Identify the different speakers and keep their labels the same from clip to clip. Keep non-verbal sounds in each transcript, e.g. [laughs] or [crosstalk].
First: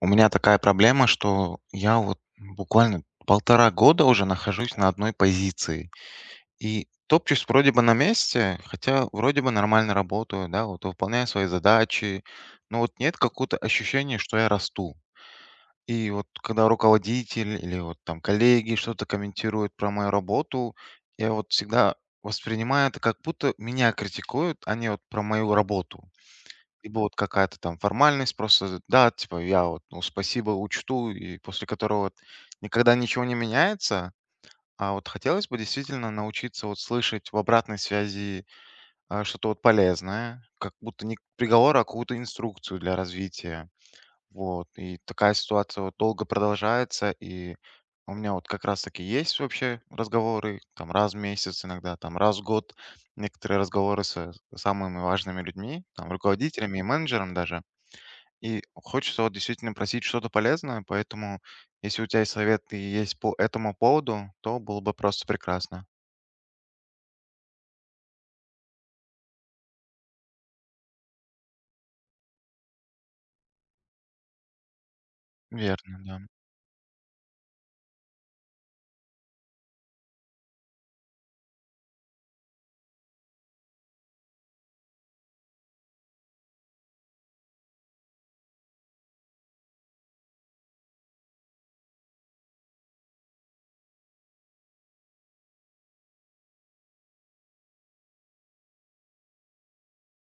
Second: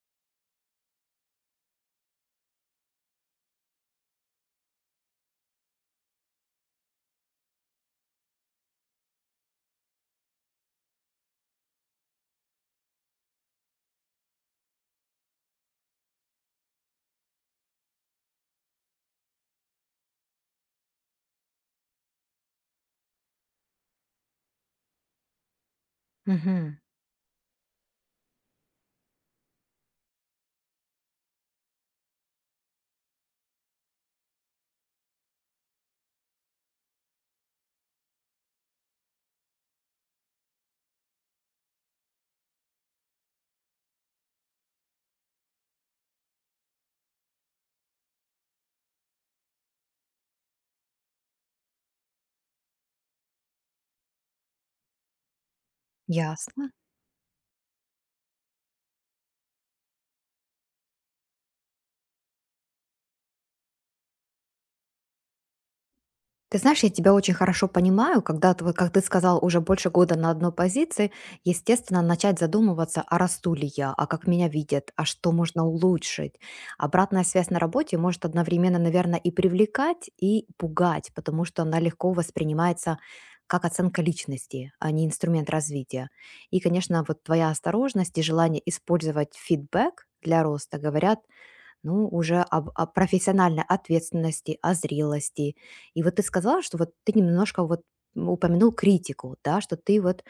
Speaker 1: У меня такая проблема, что я вот буквально полтора года уже нахожусь на одной позиции. И топчусь вроде бы на месте, хотя вроде бы нормально работаю, да, вот выполняю свои задачи, но вот нет какого-то ощущения, что я расту. И вот когда руководитель или вот там коллеги что-то комментируют про мою работу, я вот всегда воспринимаю это как будто меня критикуют, а не вот про мою работу.
Speaker 2: Мгм.
Speaker 1: Либо вот какая-то там формальность просто, да, типа я вот, ну, спасибо учту, и после которого вот никогда ничего не меняется. А вот хотелось бы действительно научиться вот слышать в обратной связи что-то вот полезное, как будто не приговор, а какую-то инструкцию для развития. Вот. И такая ситуация вот долго продолжается, и у меня вот как раз-таки есть вообще разговоры, там раз в месяц иногда, там раз в год некоторые разговоры с самыми важными людьми, там
Speaker 2: Ясно.
Speaker 1: руководителями и менеджером даже. И хочется вот действительно просить что-то полезное, поэтому если у тебя есть советы и есть по этому поводу, то было бы просто прекрасно.
Speaker 2: Ты знаешь, я тебя очень хорошо понимаю, когда ты, вот как ты сказал, уже больше года на одной позиции, естественно, начать задумываться, а расту ли я, а как меня видят, а что можно
Speaker 1: Верно, да.
Speaker 2: улучшить. Обратная связь на работе может одновременно, наверное, и привлекать, и пугать, потому что она легко воспринимается как оценка личности, а не инструмент развития. И, конечно, вот твоя осторожность и желание использовать фидбэк для роста говорят, ну, уже о профессиональной ответственности, о зрелости. И вот ты сказала, что вот ты немножко вот упомянул критику, да, что ты вот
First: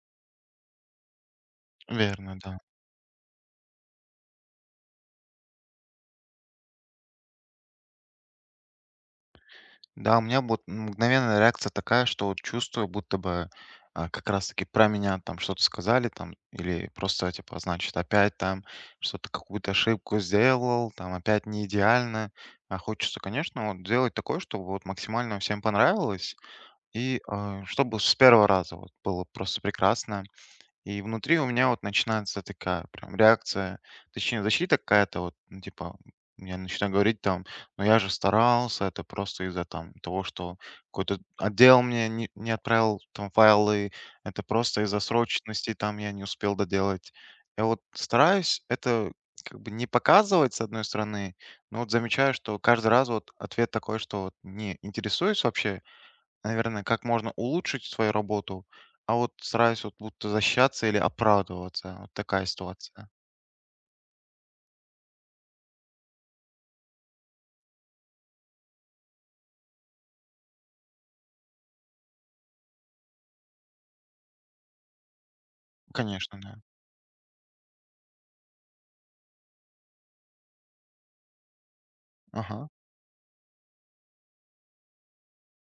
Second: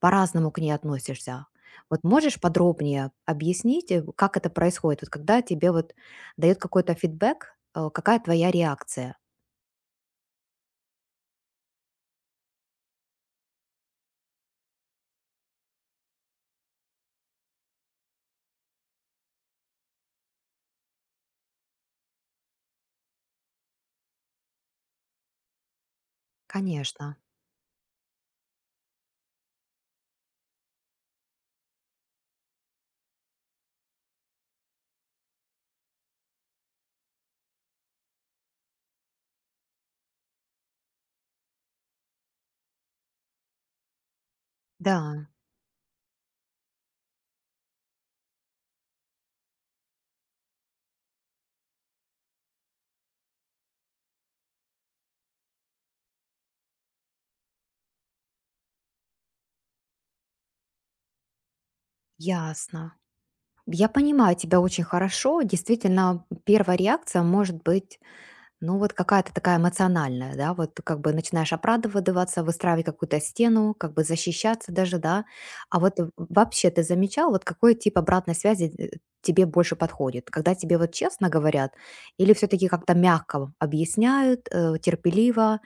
Speaker 2: по-разному к ней относишься. Вот
Speaker 1: Верно,
Speaker 2: можешь
Speaker 1: да.
Speaker 2: подробнее объяснить, как это происходит, вот когда тебе вот дает какой-то фидбэк, какая твоя реакция?
Speaker 1: Да, у меня вот мгновенная реакция такая, что вот чувствую, будто бы как раз-таки про меня там что-то сказали, там, или просто, типа, значит, опять там что-то, какую-то ошибку сделал, там, опять не идеально. А хочется, конечно, вот сделать такое, чтобы вот максимально всем понравилось,
Speaker 2: Конечно,
Speaker 1: и чтобы с первого раза вот было просто прекрасно. И внутри у меня вот начинается такая прям реакция, точнее защита какая-то вот, ну, типа, я начинаю говорить там, ну я же старался, это просто из-за там того, что какой-то отдел мне не отправил там файлы, это просто из-за
Speaker 2: да,
Speaker 1: срочности там я не успел доделать. Я вот стараюсь это как бы не показывать с одной стороны, но вот замечаю, что каждый раз вот ответ такой, что вот не интересуюсь вообще, наверное, как можно улучшить свою работу, а вот стараюсь вот будто защищаться или оправдываться. Вот такая
Speaker 2: ясно.
Speaker 1: ситуация.
Speaker 2: Я понимаю тебя очень хорошо. Действительно, первая реакция может быть, ну, вот какая-то такая эмоциональная, да, вот как бы начинаешь оправдываться, выстраивать какую-то стену, как бы защищаться даже, да. А вот
Speaker 1: Конечно, да.
Speaker 2: вообще ты замечал, вот какой тип обратной связи, тебе больше подходит? Когда тебе вот честно говорят или все-таки
Speaker 1: Ага.
Speaker 2: как-то мягко объясняют, терпеливо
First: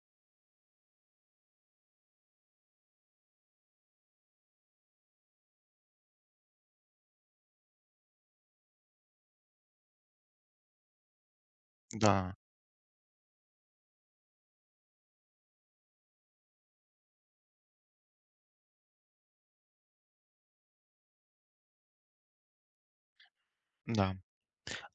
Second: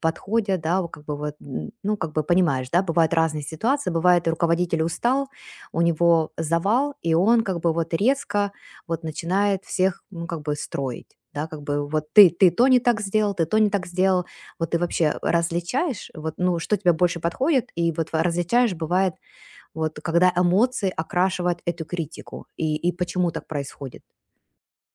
Speaker 2: подходят, да, вот как бы вот, ну, как бы понимаешь, да, бывают разные ситуации, бывает руководитель устал, у него завал, и он как бы вот резко вот начинает всех, ну, как бы строить, да, как бы вот ты,
Speaker 1: Да,
Speaker 2: ты то не так сделал, ты то не так сделал, вот ты вообще различаешь, вот, ну, что тебе больше подходит, и вот различаешь, бывает, вот, когда эмоции окрашивают эту критику, и почему так происходит.
Speaker 1: да.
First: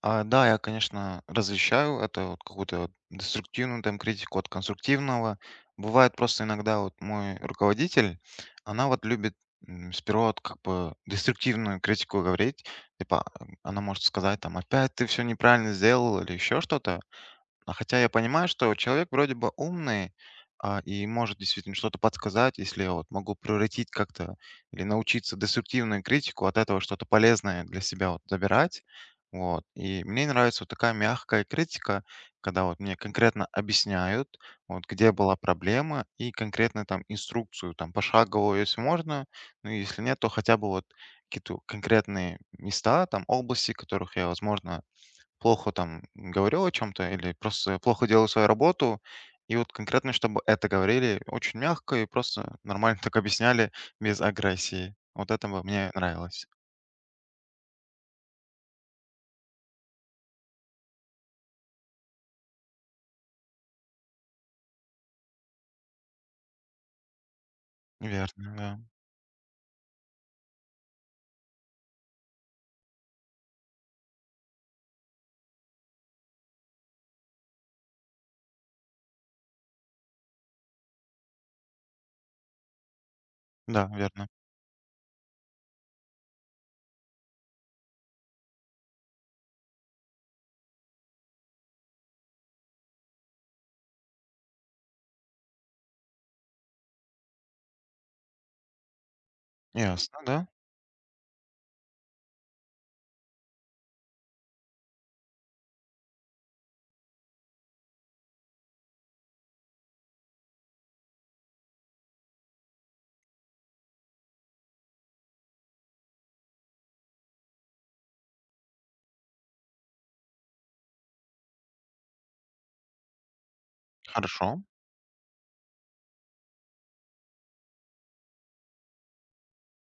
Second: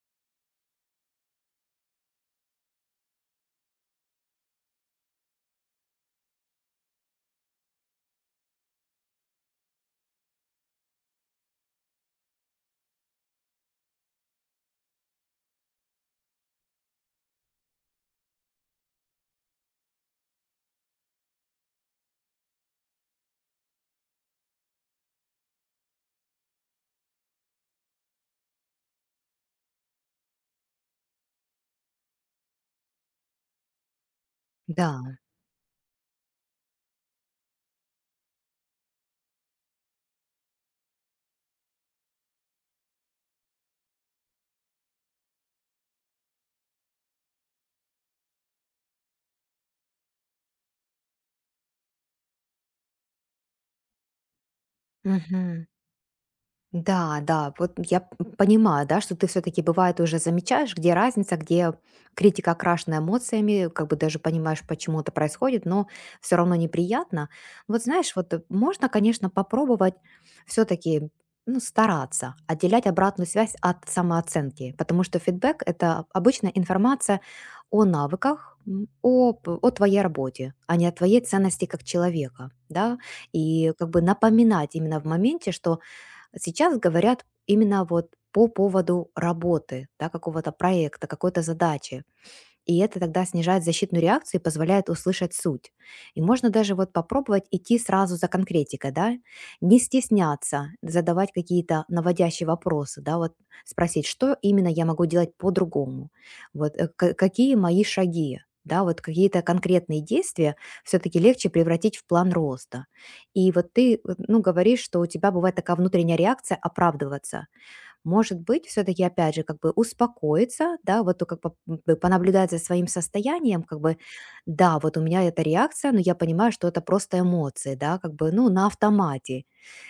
Speaker 1: А, да, я, конечно, различаю это вот какую-то вот деструктивную там критику от конструктивного. Бывает просто иногда вот мой руководитель, она вот любит сперва вот как бы деструктивную критику говорить, типа она может сказать там опять ты все неправильно сделал или еще что-то. А хотя я понимаю, что человек вроде бы умный, и может действительно что-то подсказать, если я вот могу превратить как-то или научиться деструктивную критику, от этого что-то полезное для себя вот забирать. Вот. И мне нравится вот такая мягкая критика, когда вот мне конкретно объясняют, вот где
Speaker 2: Да.
Speaker 1: была проблема, и конкретно там инструкцию, там пошаговую, если можно, ну если нет, то хотя бы вот какие-то конкретные места, там области, которых я, возможно, плохо там говорил о чем-то или просто плохо делал свою работу. И вот конкретно, чтобы это говорили очень мягко и просто нормально [laughs] так объясняли без агрессии. Вот это бы
Speaker 2: Мгм.
Speaker 1: мне нравилось.
Speaker 2: Да, да, вот я понимаю, да, что ты все-таки бывает уже замечаешь, где разница, где критика окрашена эмоциями, как бы даже понимаешь, почему это происходит, но все равно неприятно. Вот знаешь, вот
Speaker 1: Верно, да.
Speaker 2: можно, конечно, попробовать все-таки, ну, стараться отделять обратную связь от самооценки, потому что фидбэк – это обычная информация о навыках, о твоей работе, а не о твоей ценности как человека, да, и
Speaker 1: Да,
Speaker 2: как бы
Speaker 1: верно.
Speaker 2: напоминать именно в моменте, что сейчас говорят именно вот по поводу работы, да, какого-то проекта, какой-то задачи. И это тогда снижает защитную реакцию и позволяет услышать суть. И можно даже вот попробовать идти сразу за конкретикой, да, не
Speaker 1: Ясно, да.
Speaker 2: стесняться задавать какие-то наводящие вопросы, да, вот спросить, что именно я могу делать по-другому, вот какие мои шаги, да, вот какие-то конкретные действия все-таки легче превратить в план роста. И вот ты, ну, говоришь, что у тебя бывает такая внутренняя реакция оправдываться. Может быть, все-таки, опять же, как бы успокоиться, да, вот то, как бы понаблюдать за своим состоянием, как бы,
Speaker 1: Хорошо.
Speaker 2: да, вот у меня эта реакция, но я понимаю, что это просто эмоции, да, как бы, ну, на автомате,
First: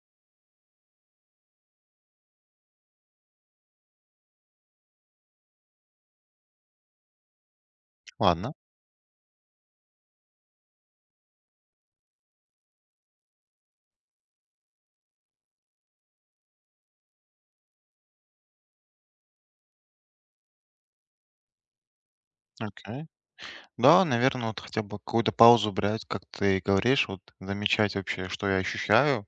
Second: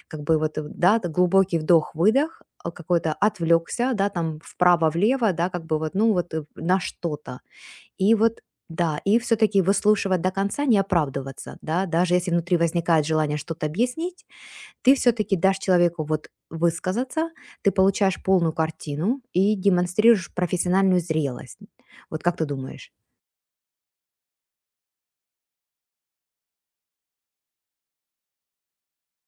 Speaker 2: как бы вот, да, глубокий вдох-выдох, какой-то отвлекся, да, там вправо-влево, да, как бы вот, ну, вот на что-то. И вот
Speaker 1: Ладно.
Speaker 2: да, и все-таки выслушивать до конца, не оправдываться, да, даже если внутри возникает желание что-то объяснить, ты все-таки дашь человеку вот высказаться, ты получаешь полную картину и демонстрируешь профессиональную зрелость. Вот как ты думаешь?
Speaker 1: Окей. Да, наверное, вот хотя бы какую-то паузу брать, как ты говоришь, вот замечать вообще, что я ощущаю.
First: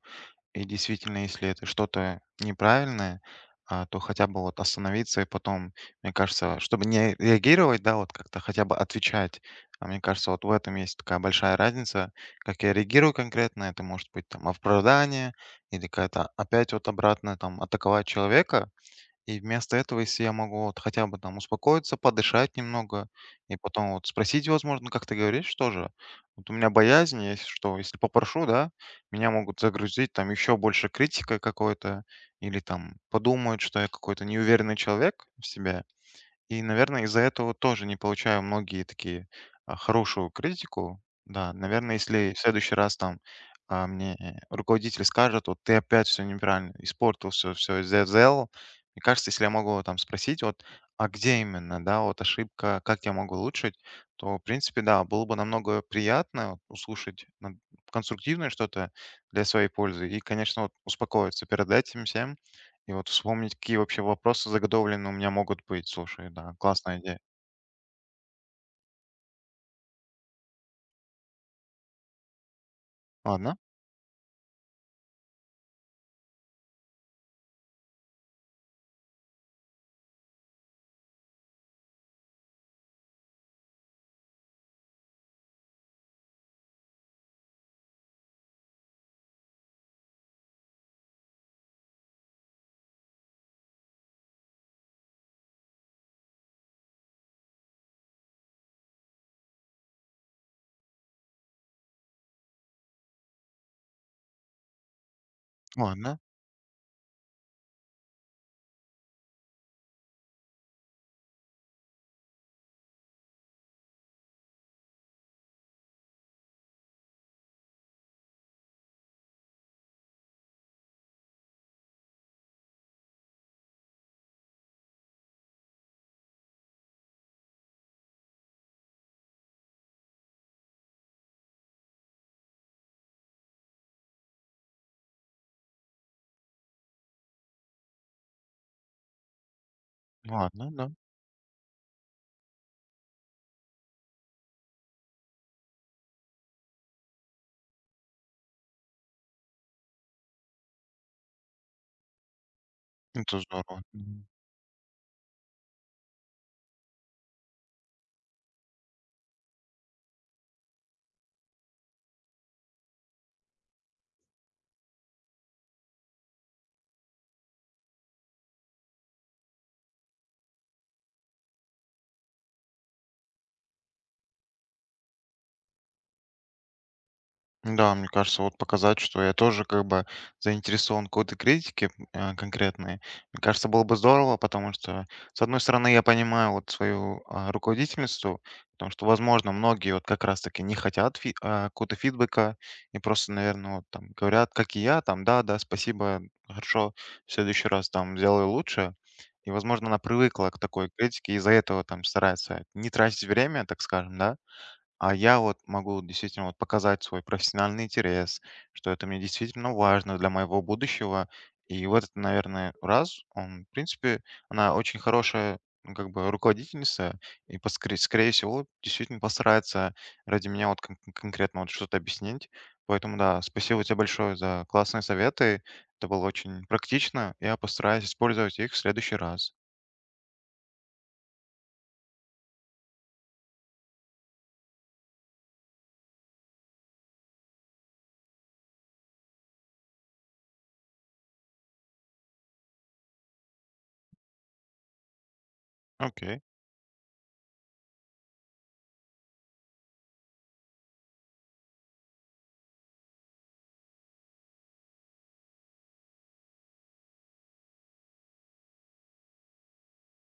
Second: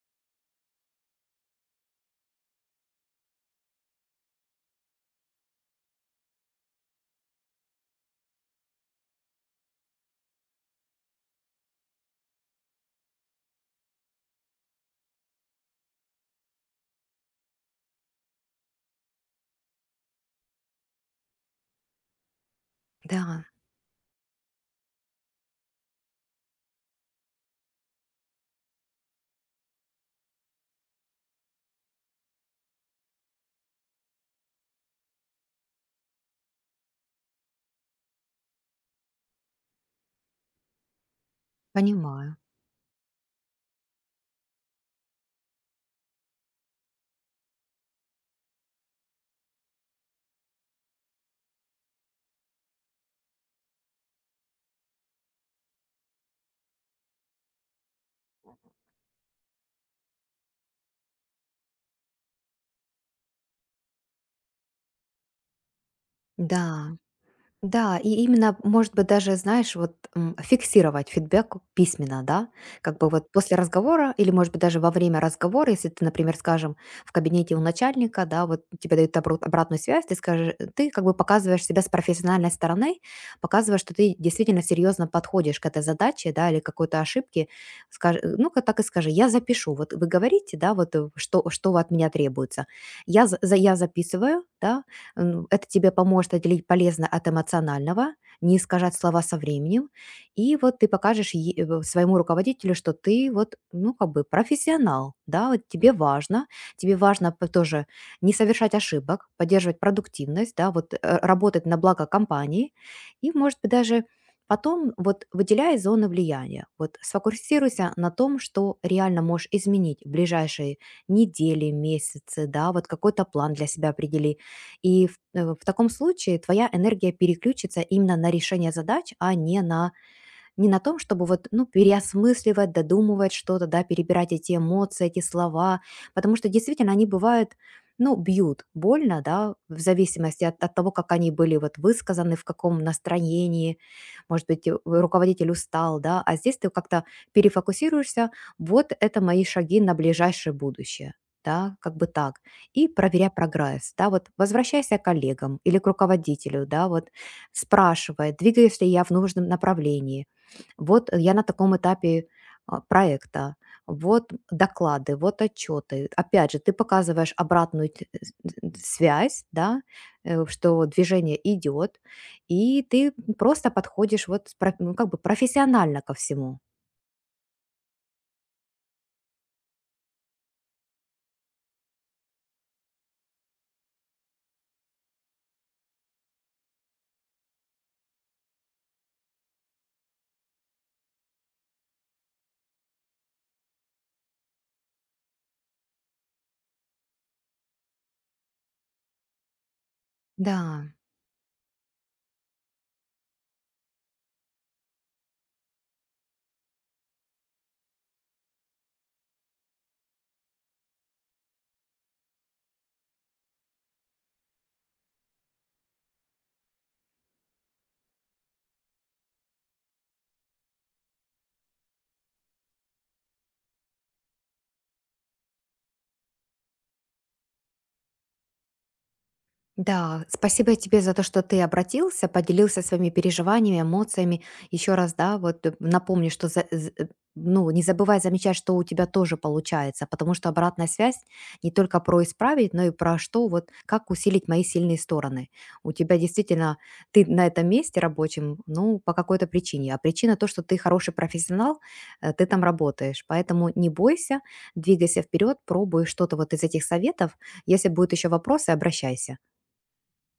Speaker 1: И действительно, если это что-то неправильное, то хотя бы вот остановиться и потом, мне кажется, чтобы не реагировать, да, вот как-то хотя бы отвечать. А мне кажется, вот в этом есть такая большая разница, как я реагирую конкретно. Это может быть там оправдание или какая-то опять вот обратно там атаковать человека. И вместо этого, если я могу вот хотя бы там успокоиться, подышать немного
Speaker 2: Да.
Speaker 1: и потом вот спросить, возможно, как ты говоришь тоже. Вот у меня боязнь есть, что если попрошу, да, меня могут загрузить там еще больше критикой какой-то или там подумают, что я какой-то неуверенный человек в себе. И, наверное, из-за этого тоже не получаю многие такие хорошую критику. Да, наверное, если
Speaker 2: Понимаю.
Speaker 1: в следующий раз там мне руководитель скажет, вот ты опять все неправильно испортил, все сделал, мне кажется, если я могу там спросить, вот, а где именно, да, вот ошибка, как я могу улучшить, то, в принципе, да, было бы намного приятно вот, услышать конструктивное что-то для своей пользы и, конечно, вот успокоиться перед этим всем, и вот вспомнить, какие вообще вопросы заготовлены у меня могут быть. Слушай, да,
Speaker 2: Да.
Speaker 1: классная идея.
Speaker 2: Да, и именно, может быть, даже, знаешь, вот фиксировать фидбэк письменно, да, как бы вот после
Speaker 1: Ладно,
Speaker 2: разговора или, может быть, даже во время разговора, если ты, например, скажем, в кабинете у начальника, да, вот тебе дают обратную связь, ты скажешь, ты как бы показываешь себя с профессиональной стороны, показываешь, что ты действительно серьезно подходишь к этой задаче, да, или какой-то ошибке, скажи, ну-ка так и скажи, я запишу, вот вы говорите, да, вот что от меня требуется, я, я записываю, да. Это тебе поможет отделить полезно от эмоционального, не искажать слова со временем. И вот ты покажешь своему руководителю, что ты вот, ну, как бы профессионал, да, вот
Speaker 1: ладно,
Speaker 2: тебе важно тоже не совершать ошибок, поддерживать продуктивность, да, вот работать на благо компании. И, может быть, даже потом вот выделяй зоны влияния. Вот сфокусируйся на том, что реально можешь изменить в ближайшие недели, месяцы, да, вот какой-то план для себя определи, и в таком случае твоя энергия переключится именно на решение задач, а не на не на том, чтобы вот, ну, переосмысливать, додумывать что-то, да, перебирать эти эмоции, эти слова, потому что действительно они бывают, ну, бьют больно, да, в зависимости
Speaker 1: ладно,
Speaker 2: от того,
Speaker 1: да.
Speaker 2: как они были вот высказаны, в каком настроении, может быть, руководитель устал, да, а здесь ты как-то перефокусируешься, вот это мои шаги на ближайшее будущее, да, как бы так, и проверяй
Speaker 1: Это здорово.
Speaker 2: прогресс, да, вот возвращайся к коллегам или к руководителю, да, вот спрашивай, двигаюсь ли я в нужном направлении, вот я на таком этапе, проекта, вот доклады, вот отчеты. Опять же, ты показываешь обратную т с д связь, да, что движение идет, и ты просто подходишь вот с про ну, как бы профессионально ко всему.
Speaker 1: Да, мне кажется, вот показать, что я тоже как бы заинтересован в какой-то критике конкретной. Мне кажется, было бы здорово, потому что, с одной стороны, я понимаю вот свою руководительницу, потому что, возможно, многие вот как раз-таки не хотят какого-то фидбэка и просто, наверное, вот там говорят, как и я, там, да, да, спасибо, хорошо, в следующий раз там сделаю лучше. И, возможно, она привыкла к
Speaker 2: Да.
Speaker 1: такой критике, из-за этого там старается не тратить время, так скажем, да, а я вот могу действительно вот показать свой профессиональный интерес, что это мне действительно важно для моего будущего. И вот, этот, наверное, раз, он, в принципе, она очень хорошая, ну, как бы руководительница, и, скорее всего, действительно постарается ради меня вот конкретно вот что-то объяснить. Поэтому, да, спасибо тебе большое за классные советы. Это было очень практично. Я постараюсь использовать их в следующий раз.
Speaker 2: Да, спасибо тебе за то, что ты обратился, поделился своими переживаниями, эмоциями. Еще раз, да, вот напомню, что ну, не забывай замечать, что у тебя тоже получается, потому что обратная связь не только про исправить, но и про что, вот как усилить мои сильные стороны. У тебя
Speaker 1: Окей.
Speaker 2: действительно, ты на этом месте рабочем, ну, по какой-то причине. А причина то, что ты хороший профессионал, ты там работаешь. Поэтому не бойся, двигайся вперед, пробуй что-то вот из этих советов. Если будут еще вопросы, обращайся.